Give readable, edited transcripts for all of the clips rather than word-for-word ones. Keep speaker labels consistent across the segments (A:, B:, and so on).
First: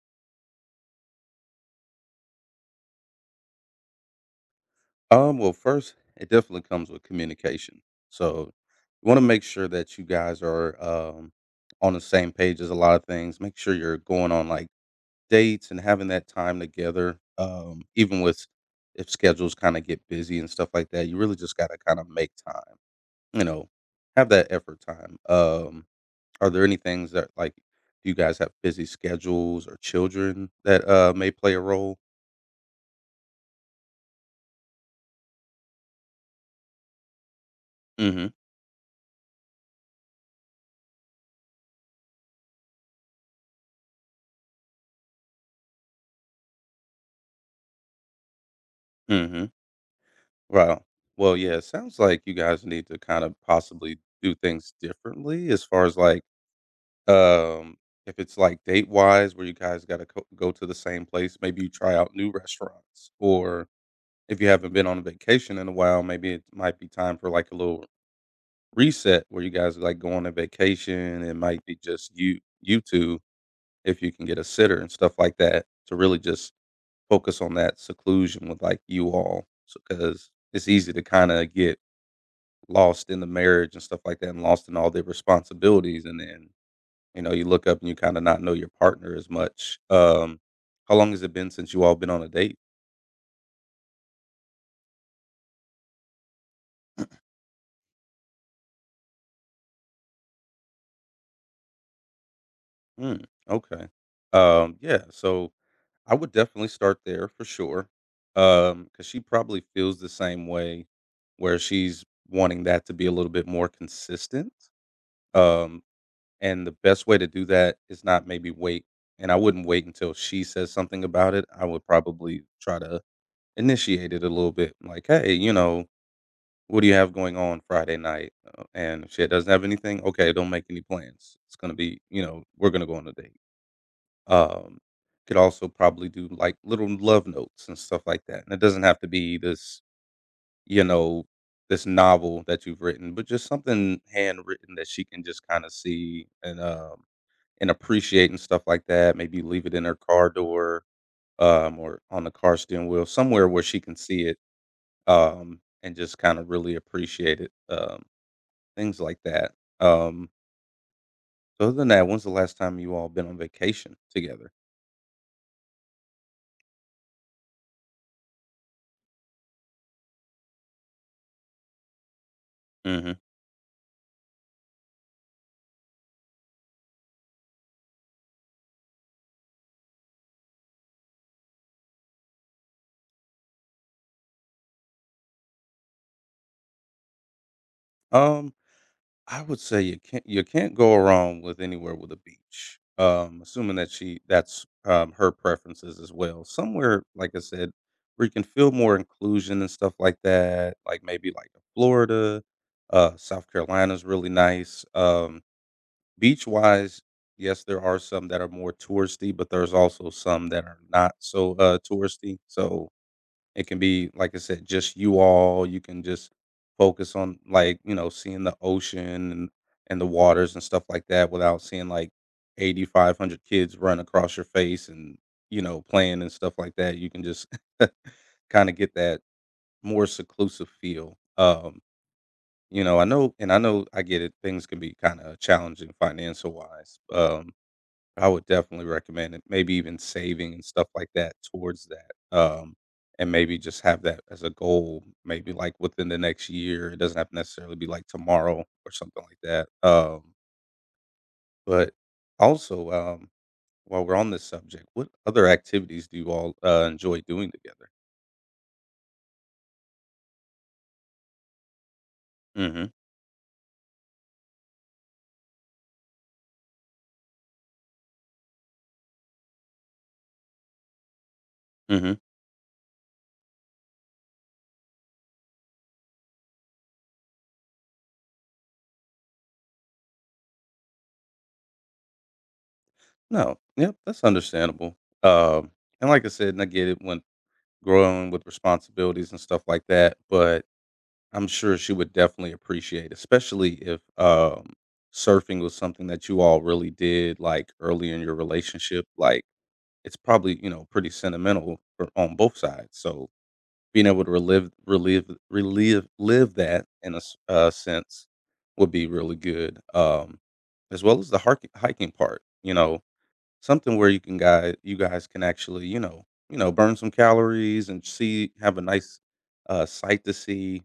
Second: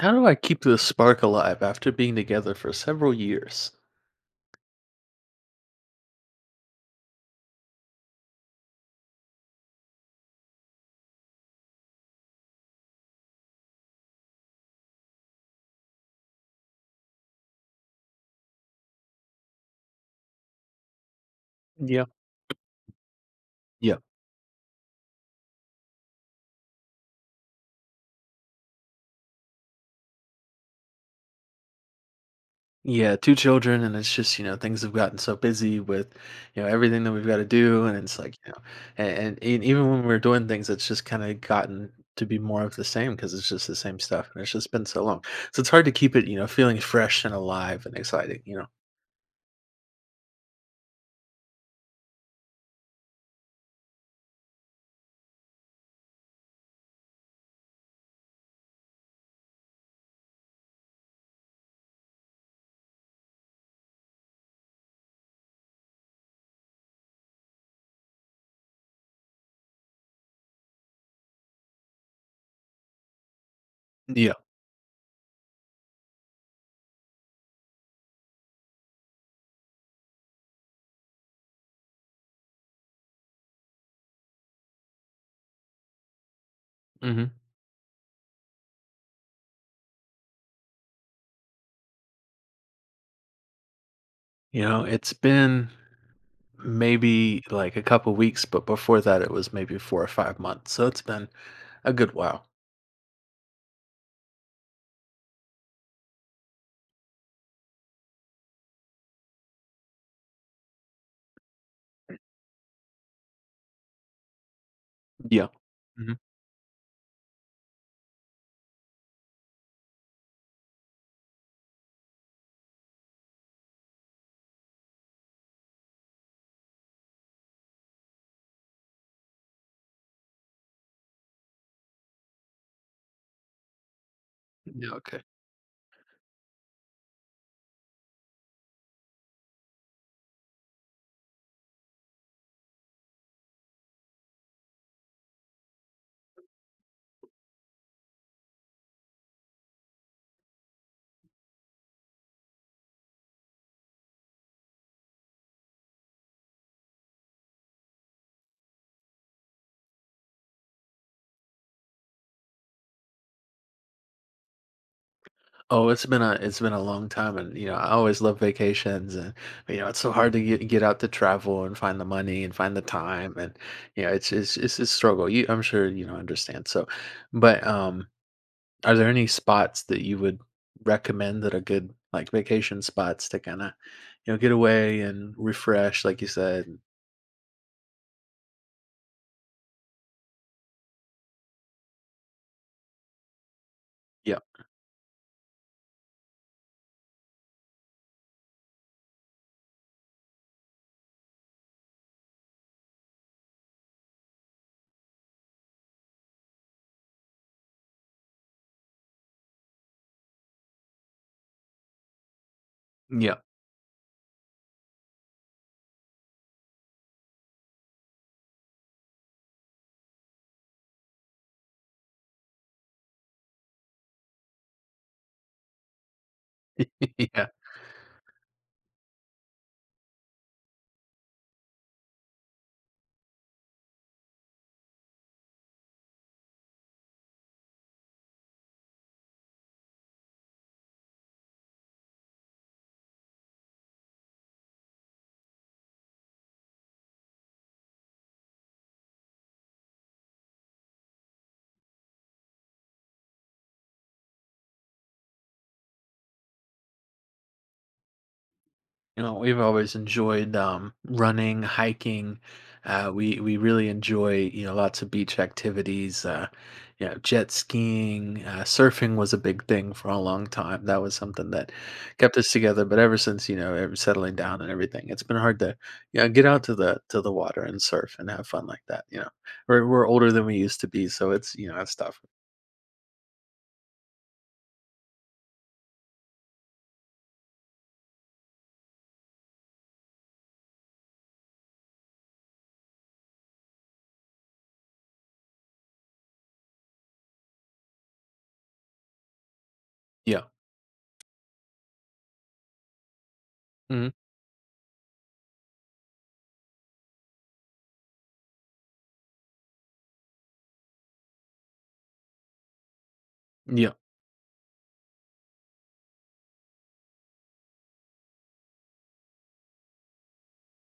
A: How do I keep this spark alive after being together for several years?
B: Well, first, it definitely comes with communication. So you want to make sure that you guys are on the same page as a lot of things. Make sure you're going on like dates and having that time together. Even with if schedules kind of get busy and stuff like that, you really just got to kind
A: Yeah.
B: of make time, you know,
A: Yeah.
B: have that effort time. Are there any things that like do you guys have busy schedules or children that may play a role?
A: Yeah, two children and it's just, things have gotten so busy with, everything that we've got to do and it's
B: Mm-hmm.
A: like, and even when we're doing things it's just kind of gotten to be more of the same because it's just the same stuff and it's just been so long. So it's hard to keep it, feeling fresh and alive and exciting.
B: Mm-hmm. Wow. Well, yeah, it sounds like you guys need to kind of possibly do things differently as far as like, um, if it's like date wise, where you guys got to go to the same place, maybe you try out new restaurants. Or if you haven't been on a vacation in a while, maybe it might be time for like a little reset where you guys like go on a vacation. It might be just you, you two, if you can
A: Yeah.
B: get a sitter and stuff like that to really just focus on that seclusion with like you all. So, because it's easy to kind of get lost in the marriage and stuff like that and lost in all their responsibilities and then, you
A: Hmm.
B: know, you look up and you kinda not know your partner as much. How long has it been since you all been on a date?
A: It's been maybe like a couple weeks, but before that it was maybe 4 or 5 months. So it's been a good while.
B: Mm, okay. Yeah, so I would definitely start there for sure, because she probably feels the same way where she's wanting that to be a little bit more consistent,
A: Yeah.
B: um,
A: Hmm.
B: and the best way to do that is not maybe wait, and I wouldn't wait until she says something about it. I would probably try to initiated a little bit, like, "Hey, you know, what do you have going on Friday night?" And if she doesn't have anything, okay, don't make any plans. It's gonna be, you know, we're gonna go on a date. Um,
A: Yeah. Okay.
B: could also probably do like little love notes and stuff like that. And it doesn't have to be this, you know, this novel that you've written, but just something handwritten that she can just kind of see and appreciate and stuff like that. Maybe leave it in her car door or on the car steering wheel somewhere where she can see it, and just kind of really appreciate it, things like that. Um, so other than that, when's the last time you all been on vacation together?
A: Oh, it's been a long time, and I always love vacations, and it's so hard to get out to travel and find the money and find the
B: Hmm.
A: time, and it's a struggle. You, I'm sure understand. So, but are there any spots that you would recommend that are good like vacation spots to kind of get away and refresh, like you said?
B: Um, I would say you can't go wrong with anywhere with a beach. Assuming that she
A: Yeah,
B: that's her preferences as well. Somewhere, like I said, where you can feel more inclusion and stuff like that. Like maybe like Florida, South Carolina's really nice. Beach wise, yes, there are some that are more touristy, but there's also some that are not so touristy. So
A: yeah,
B: it can be, like I said, just you all. You can just focus on like you know seeing the ocean and the waters and stuff like that without seeing like 8,500 kids run across your face and you know playing and stuff like that you can
A: yeah.
B: just kind of get that more seclusive feel. You know, I know and I know I get it, things can be kinda challenging financial wise. I would definitely recommend it, maybe even saving and stuff like that towards that. And maybe just have that as a goal, maybe like within the next year. It doesn't have to necessarily be like tomorrow or something like that. But also, while we're on this subject, what other activities do you all enjoy doing together?
A: We've always enjoyed running, hiking.
B: Mm.
A: We really enjoy lots of beach activities. Jet skiing, surfing was a big thing for a long time. That was something that
B: Mhm, mm mhm.
A: kept us together. But ever since ever settling down and everything, it's been hard to get out to the water and surf and have fun like that. We're older than we used to be, so it's it's tough.
B: No, yep, that's understandable. Um, and like I said, and I get it when growing with responsibilities and stuff like that, but I'm sure she would definitely appreciate, especially if surfing was something that you all really did like early in your relationship. Like it's
A: Yeah.
B: probably you know pretty sentimental for, on both sides. So being
A: Hmm.
B: able to live that in a sense would be really good, as well as the hiking part. You know,
A: Yeah,
B: something where you can guy you guys can actually, you know, burn some calories and see have a nice, sight to see,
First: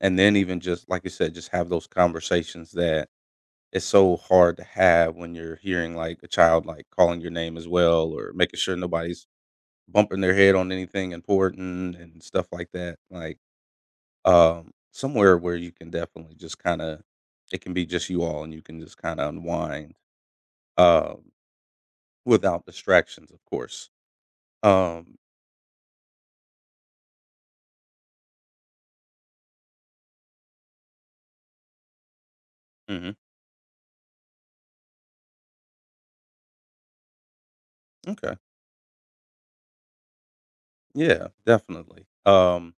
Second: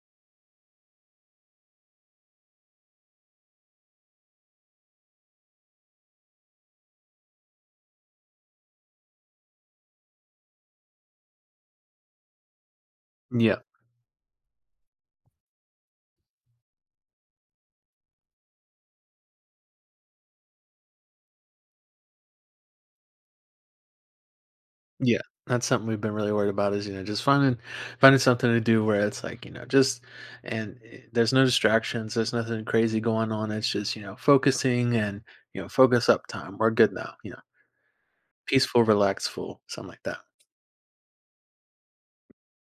B: and then even just, like you said, just have those conversations that it's so hard to have when you're hearing, like, a child, like, calling your name as well or making sure nobody's bumping their head on anything important and stuff like that, like,
A: yeah.
B: somewhere where you can definitely just kinda it can be just you all and you can just kinda unwind, um, without distractions, of course. Um
A: Yeah, that's something we've been really worried about is, just finding something to do where it's like, just and there's no distractions, there's nothing crazy
B: Mhm.
A: going on. It's just, focusing and focus up time. We're good now,
B: Okay.
A: peaceful, relaxful, something like that.
B: Yeah, definitely. Um,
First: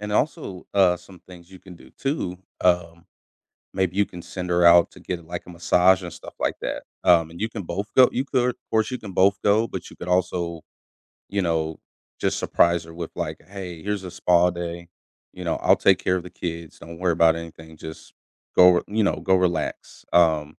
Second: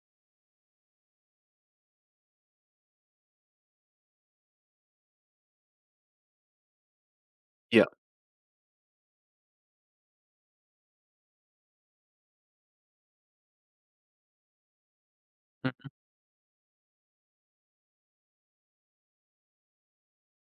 B: and also uh some things you can do too. Maybe you can send her out to get like a massage and stuff like that. And you can
A: Yeah.
B: both go. You could, of course, you can both go, but you could also, you know, just surprise her with like, "Hey, here's a spa day. You know, I'll
A: Mhm.
B: take care of the kids. Don't worry about anything. Just go, you know, go relax."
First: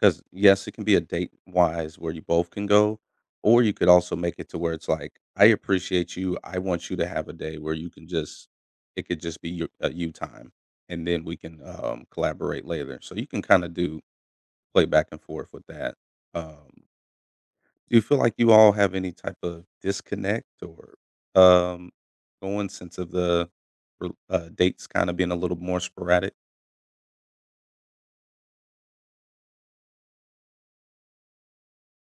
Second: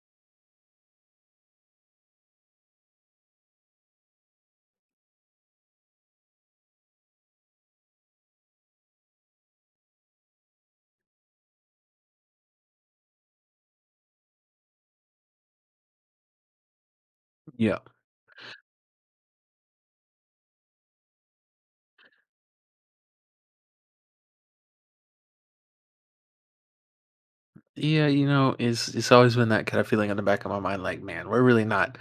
B: 'Cause, yes, it can be a date-wise where you both can go, or you could also make it to where it's like, "I appreciate you, I want you to have a day where you can just it could just be your you time, and then we can, collaborate later." So you can kinda do play back and forth with that. Um,
A: Yeah.
B: do you feel like you all have any type of disconnect or, um, going sense of the r dates kinda being a little more sporadic?
A: Yeah, it's always been that kind of feeling in the back of my mind, like, man, we're really not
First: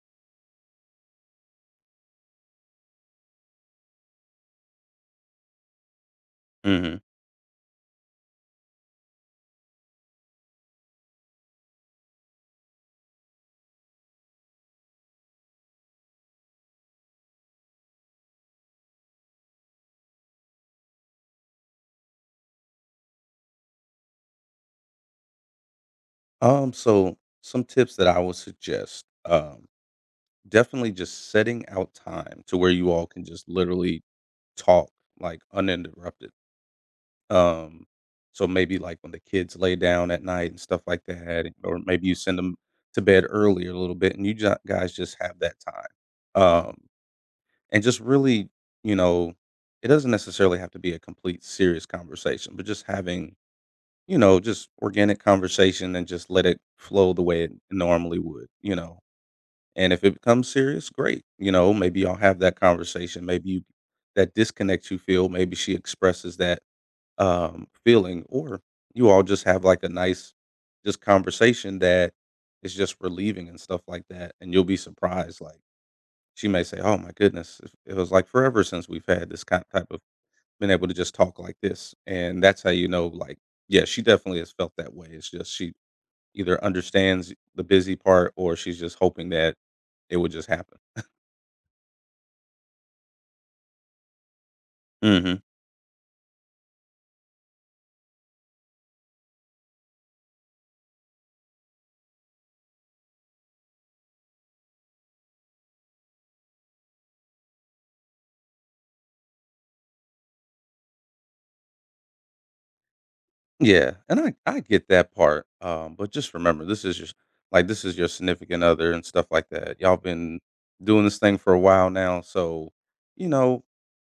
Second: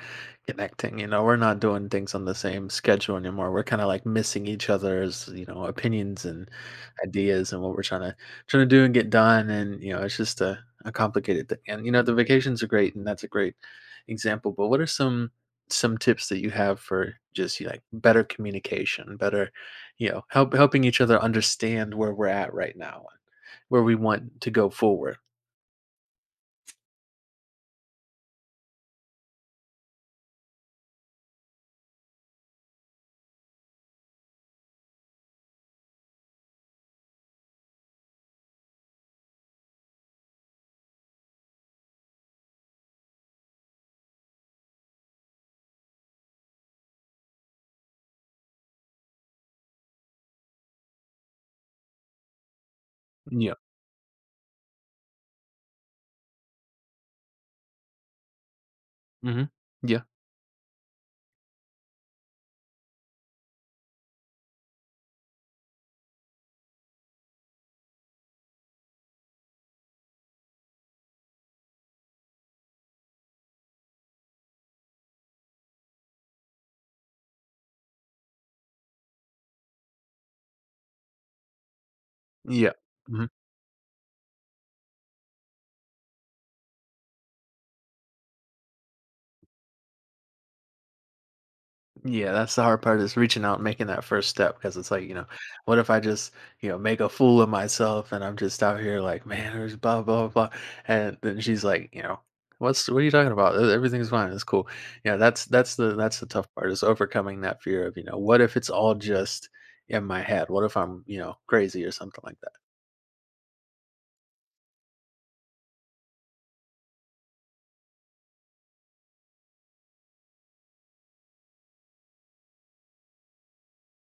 A: connecting. We're not doing things on the same schedule anymore. We're kind of like missing each other's, opinions and
B: Mhm.
A: ideas and what we're trying to do and get done. And it's just a complicated thing. And the vacations are great, and that's a great example. But what are some tips that you have for just like better communication, better, helping each other understand where we're at right now, where we want to go forward?
B: So some tips that I would suggest, definitely just setting out time to where you all can just literally talk like uninterrupted. Um, so maybe like when the kids lay down at night and stuff like that, or maybe you send them to bed earlier a little bit, and you guys just have that time. Um, and just really, you know, it doesn't necessarily have to be a complete serious conversation, but just having,
A: You
B: you know, just organic conversation and just let it flow the way it normally would, you know.
A: Mhm.
B: And
A: Yeah.
B: if it becomes serious, great. You know, maybe y'all have that conversation. Maybe you, that disconnect you feel, maybe she expresses that feeling, or you all just have like a nice, just conversation that is just relieving and stuff like that. And you'll be surprised. Like she may say, "Oh my goodness, it was like forever since we've had this kind type of been able to just talk like this." And that's how
A: Yeah.
B: you know,
A: Mhm.
B: like, yeah, she definitely has felt that way. It's just she either understands the busy part or she's just hoping that it would just happen.
A: Yeah, that's the hard part is reaching out and making that first step because it's like,
B: Mhm.
A: what if I just, make a fool of myself and I'm just out here like, man, there's blah, blah, blah. And then she's like, what are you talking about? Everything's fine. It's cool. Yeah. That's the tough part is overcoming that fear of, what if it's all just in my head? What if I'm, crazy or something like that?
B: Yeah, and I get that part, but just remember this is your like, this is your significant other and stuff like that. Y'all been doing this thing for a while now, so, you know,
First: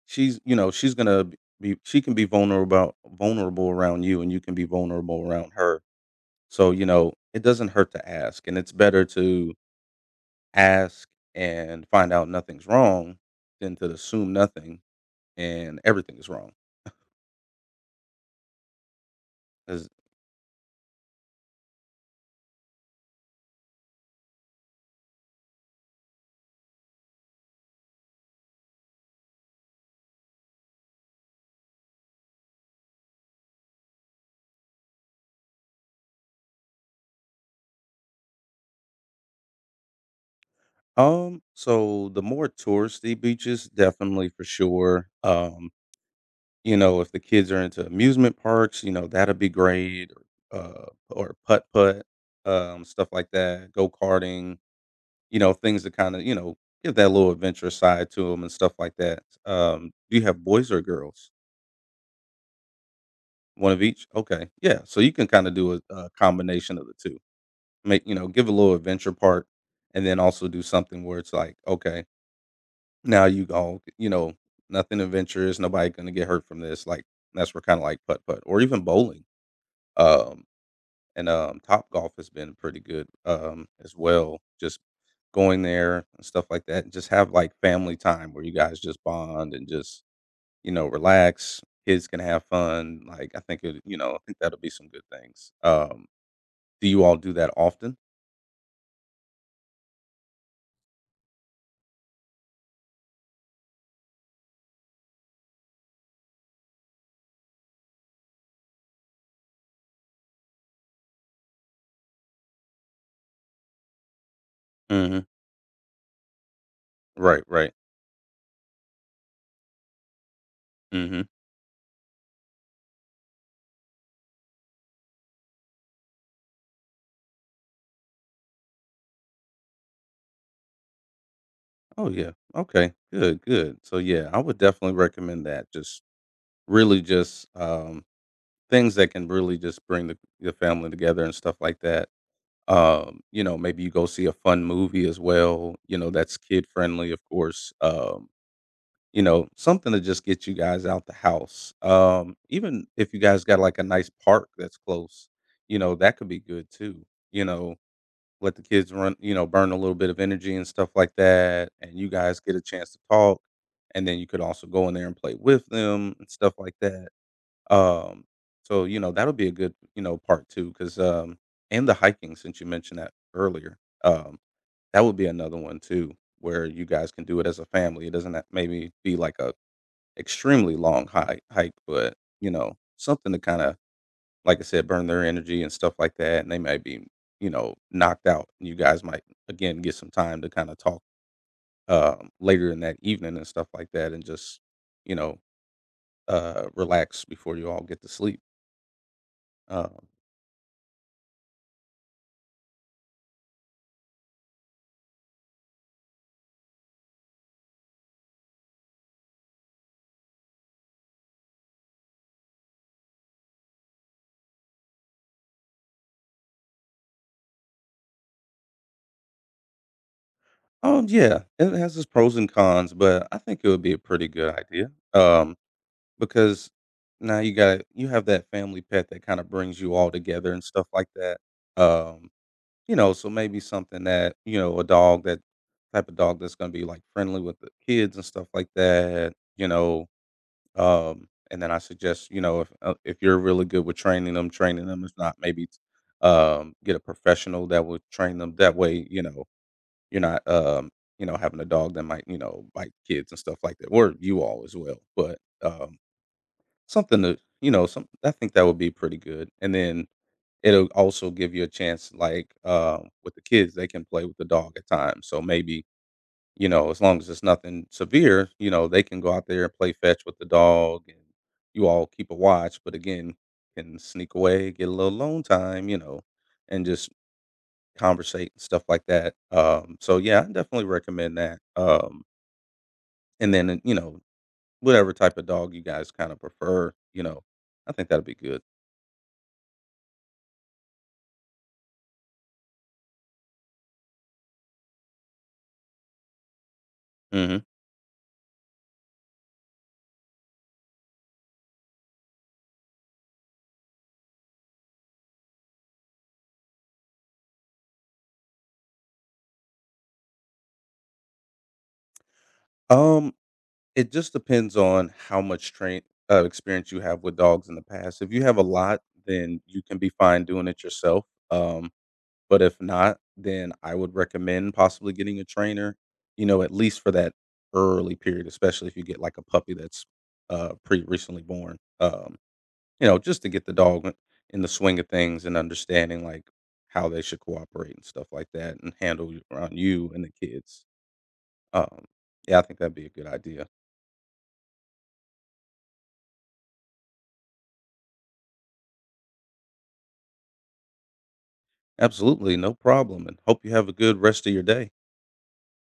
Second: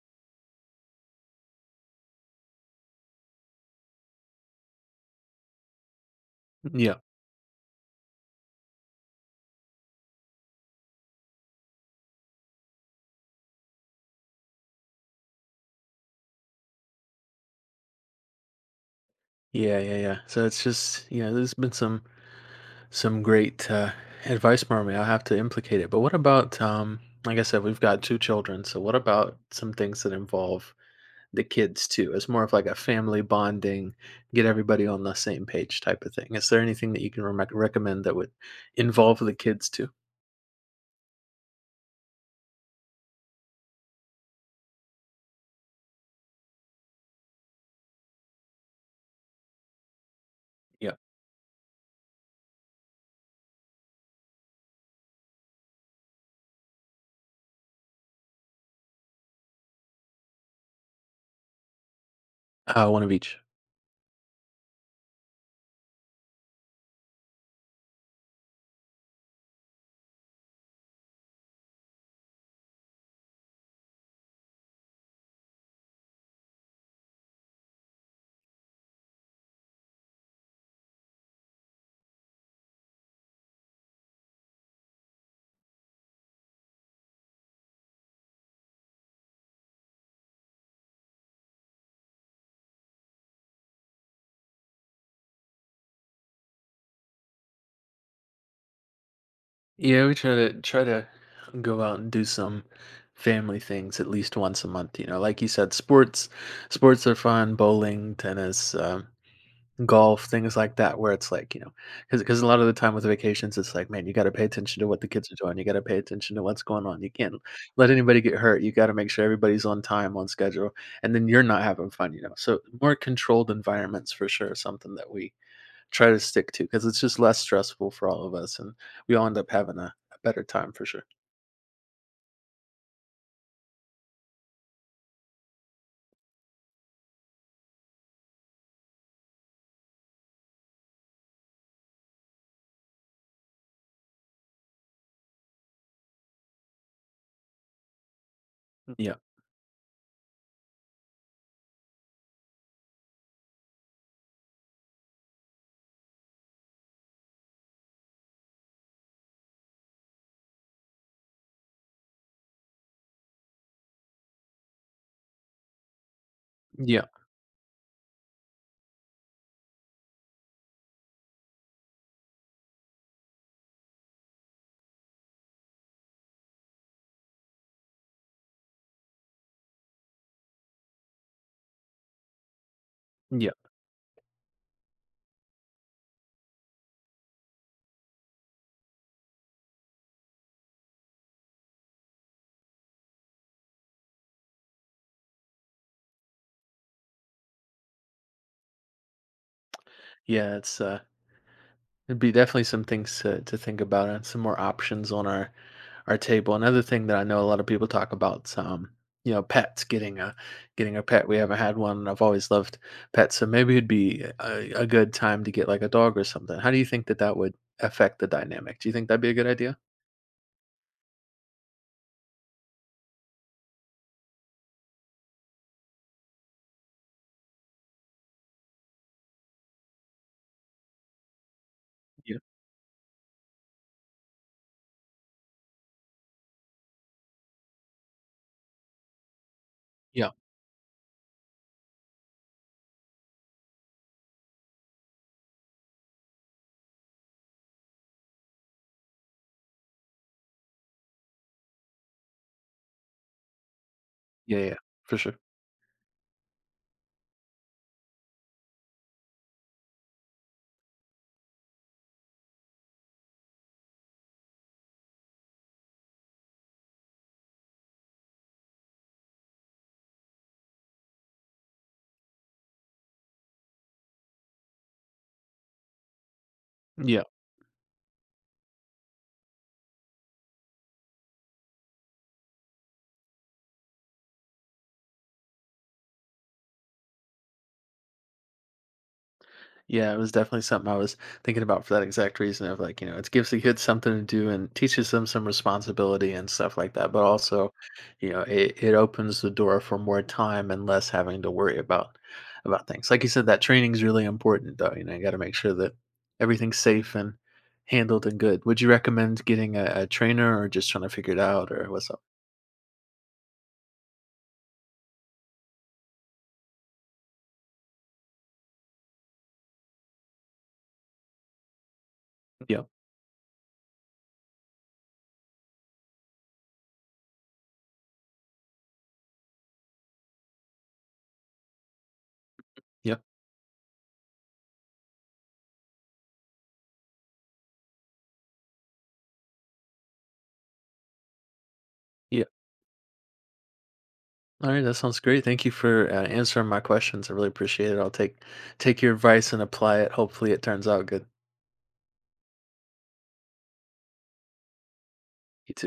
B: she's gonna b be she can be vulnerable around you, and you can be vulnerable around her. So, you
A: Yeah.
B: know, it doesn't hurt to ask, and it's better to ask and find out nothing's wrong than to assume nothing and everything is wrong
A: Yeah.
B: 'cause.
A: Yeah. Yeah. So it's just, there's been some great advice, Marmy. I'll have to implicate it. But what about, like I said, we've got two children. So what about some things that involve the kids too? It's more of like a family bonding, get everybody on the same page type of thing. Is there anything that you can recommend that would involve the kids too?
B: So the more touristy beaches, definitely for sure. You know, if the kids are into amusement parks, you know, that'd be great. Or, uh,
A: Yeah.
B: or putt putt, stuff like that, go karting, you know, things that kind of, you know, give that little adventure side to them and stuff like that. Do you have boys or girls?
A: One of each.
B: One of each? Okay. Yeah. So you can kind of do a combination of the two. Make, you know, give a little adventure part and then also do something where it's like, okay, now you go, you know, nothing adventurous, nobody gonna get hurt from this, like, that's where kinda like putt-putt or even bowling, um, and top golf has been pretty good, as well, just going there and stuff like that, and just have, like, family time where you guys just bond and just, you know, relax, kids can have fun, like, I think it you know, I think that'll be some good things, do you all do that often?
A: Yeah, we try to go out and do some family things at least once a month. Like you said, sports are fun, bowling, tennis, golf, things like that, where it's like, because a lot of the time with vacations, it's like, man, you gotta pay attention to what the
B: Mhm.
A: kids are doing. You gotta pay attention to what's going on. You can't
B: Right, right.
A: let anybody get hurt. You gotta make sure everybody's on time, on schedule, and
B: Mhm.
A: then you're not having fun, you know? So, more controlled environments for sure is something that we try to stick to because it's just less stressful for all of us, and we all end up having a better time for sure.
B: Oh, yeah. Okay. Good, good. So, yeah, I would definitely recommend that, just really just, things that can really just bring the family together and stuff like that. You know, maybe you go see a fun movie as well, you know, that's kid friendly, of course.
A: Yeah.
B: You know, something to just get you guys out the house. Even if you guys got, like, a nice park that's close, you know, that could be good too, you know? Let the kids run, you know, burn a little bit of energy and stuff like that, and you guys get a chance to talk, and then you could also go in there and play with them and stuff like
A: Yeah.
B: that. Um, so, you know, that'll be a good, you know, part too, because um and the hiking, since you mentioned that earlier, um, that would be another one too where you guys can do it as a family. It doesn't ha maybe be like a extremely long hike, but, you know, something to
A: Yeah.
B: kinda, like I said, burn their energy and stuff like that, and they might be, you know, knocked out, and you guys might, again, get some time to kinda talk, later in that evening and stuff like that and just, you know, relax before you all get to sleep. Um.
A: Yeah. It'd be definitely some things to think about and some more options on our table. Another thing that I know a lot of people talk about is pets getting a pet. We haven't had one. And I've always loved pets, so maybe it'd be a good time to get like a dog or something. How do you think that that would affect the dynamic? Do you think that'd be a good idea?
B: Oh, yeah, it has its pros and cons, but I think it would be a pretty good idea, because now you have that family pet that kinda brings you all together and stuff like that, um,
A: Yeah,
B: you know, so maybe something that, you know, a dog that type of dog that's gonna be, like, friendly with the kids and stuff like that, you know,
A: yeah,
B: and then I suggest, you know, if you're really good with training them, if not, maybe, get a professional that will train them, that way, you know, you're not, you know, having a dog that might, you know, bite kids and stuff like that, or you
A: yeah,
B: all
A: yeah,
B: as well.
A: for sure.
B: But something to, you know, some I think that would be pretty good. And then it'll also give you a chance, like with the kids, they can play with the dog at times. So maybe, you know, as long as it's nothing severe, you know, they can go out there and play fetch with the dog, and you all keep a watch. But again, can sneak away, get a little alone time, you know, and just
A: Yeah.
B: conversate and stuff like that. So yeah, I definitely recommend that. And then, you know, whatever type of dog you guys kind of prefer, you know, I think that will be good.
A: Yeah, it was definitely something I was thinking about for that exact reason of like, it gives the kids something to do and teaches them some responsibility and stuff like that. But
B: hmm
A: also, it opens the door for more time and less having to worry about things. Like you said, that training is really important though. You gotta make sure that everything's safe and handled and good. Would you recommend getting a trainer or just trying to figure it out or what's up?
B: Um, it just depends on how much train experience you have with dogs in the past. If you have a lot, then you can be fine doing it yourself. Um, but if
A: Yeah.
B: not, then I would recommend possibly getting a trainer. You know, at least for that early period, especially if you get like a puppy that's pretty recently born. You
A: Yeah.
B: know, just to get the dog in the swing of things and understanding, like, how they should cooperate and stuff like that and handle you around you and the kids. Um, yeah, I think that'd be a good idea.
A: All right, that sounds great. Thank you for answering my questions. I really appreciate it. I'll take your advice and apply it. Hopefully, it turns out good.
B: Absolutely, no problem, and hope you have a good rest of your day.
A: You too.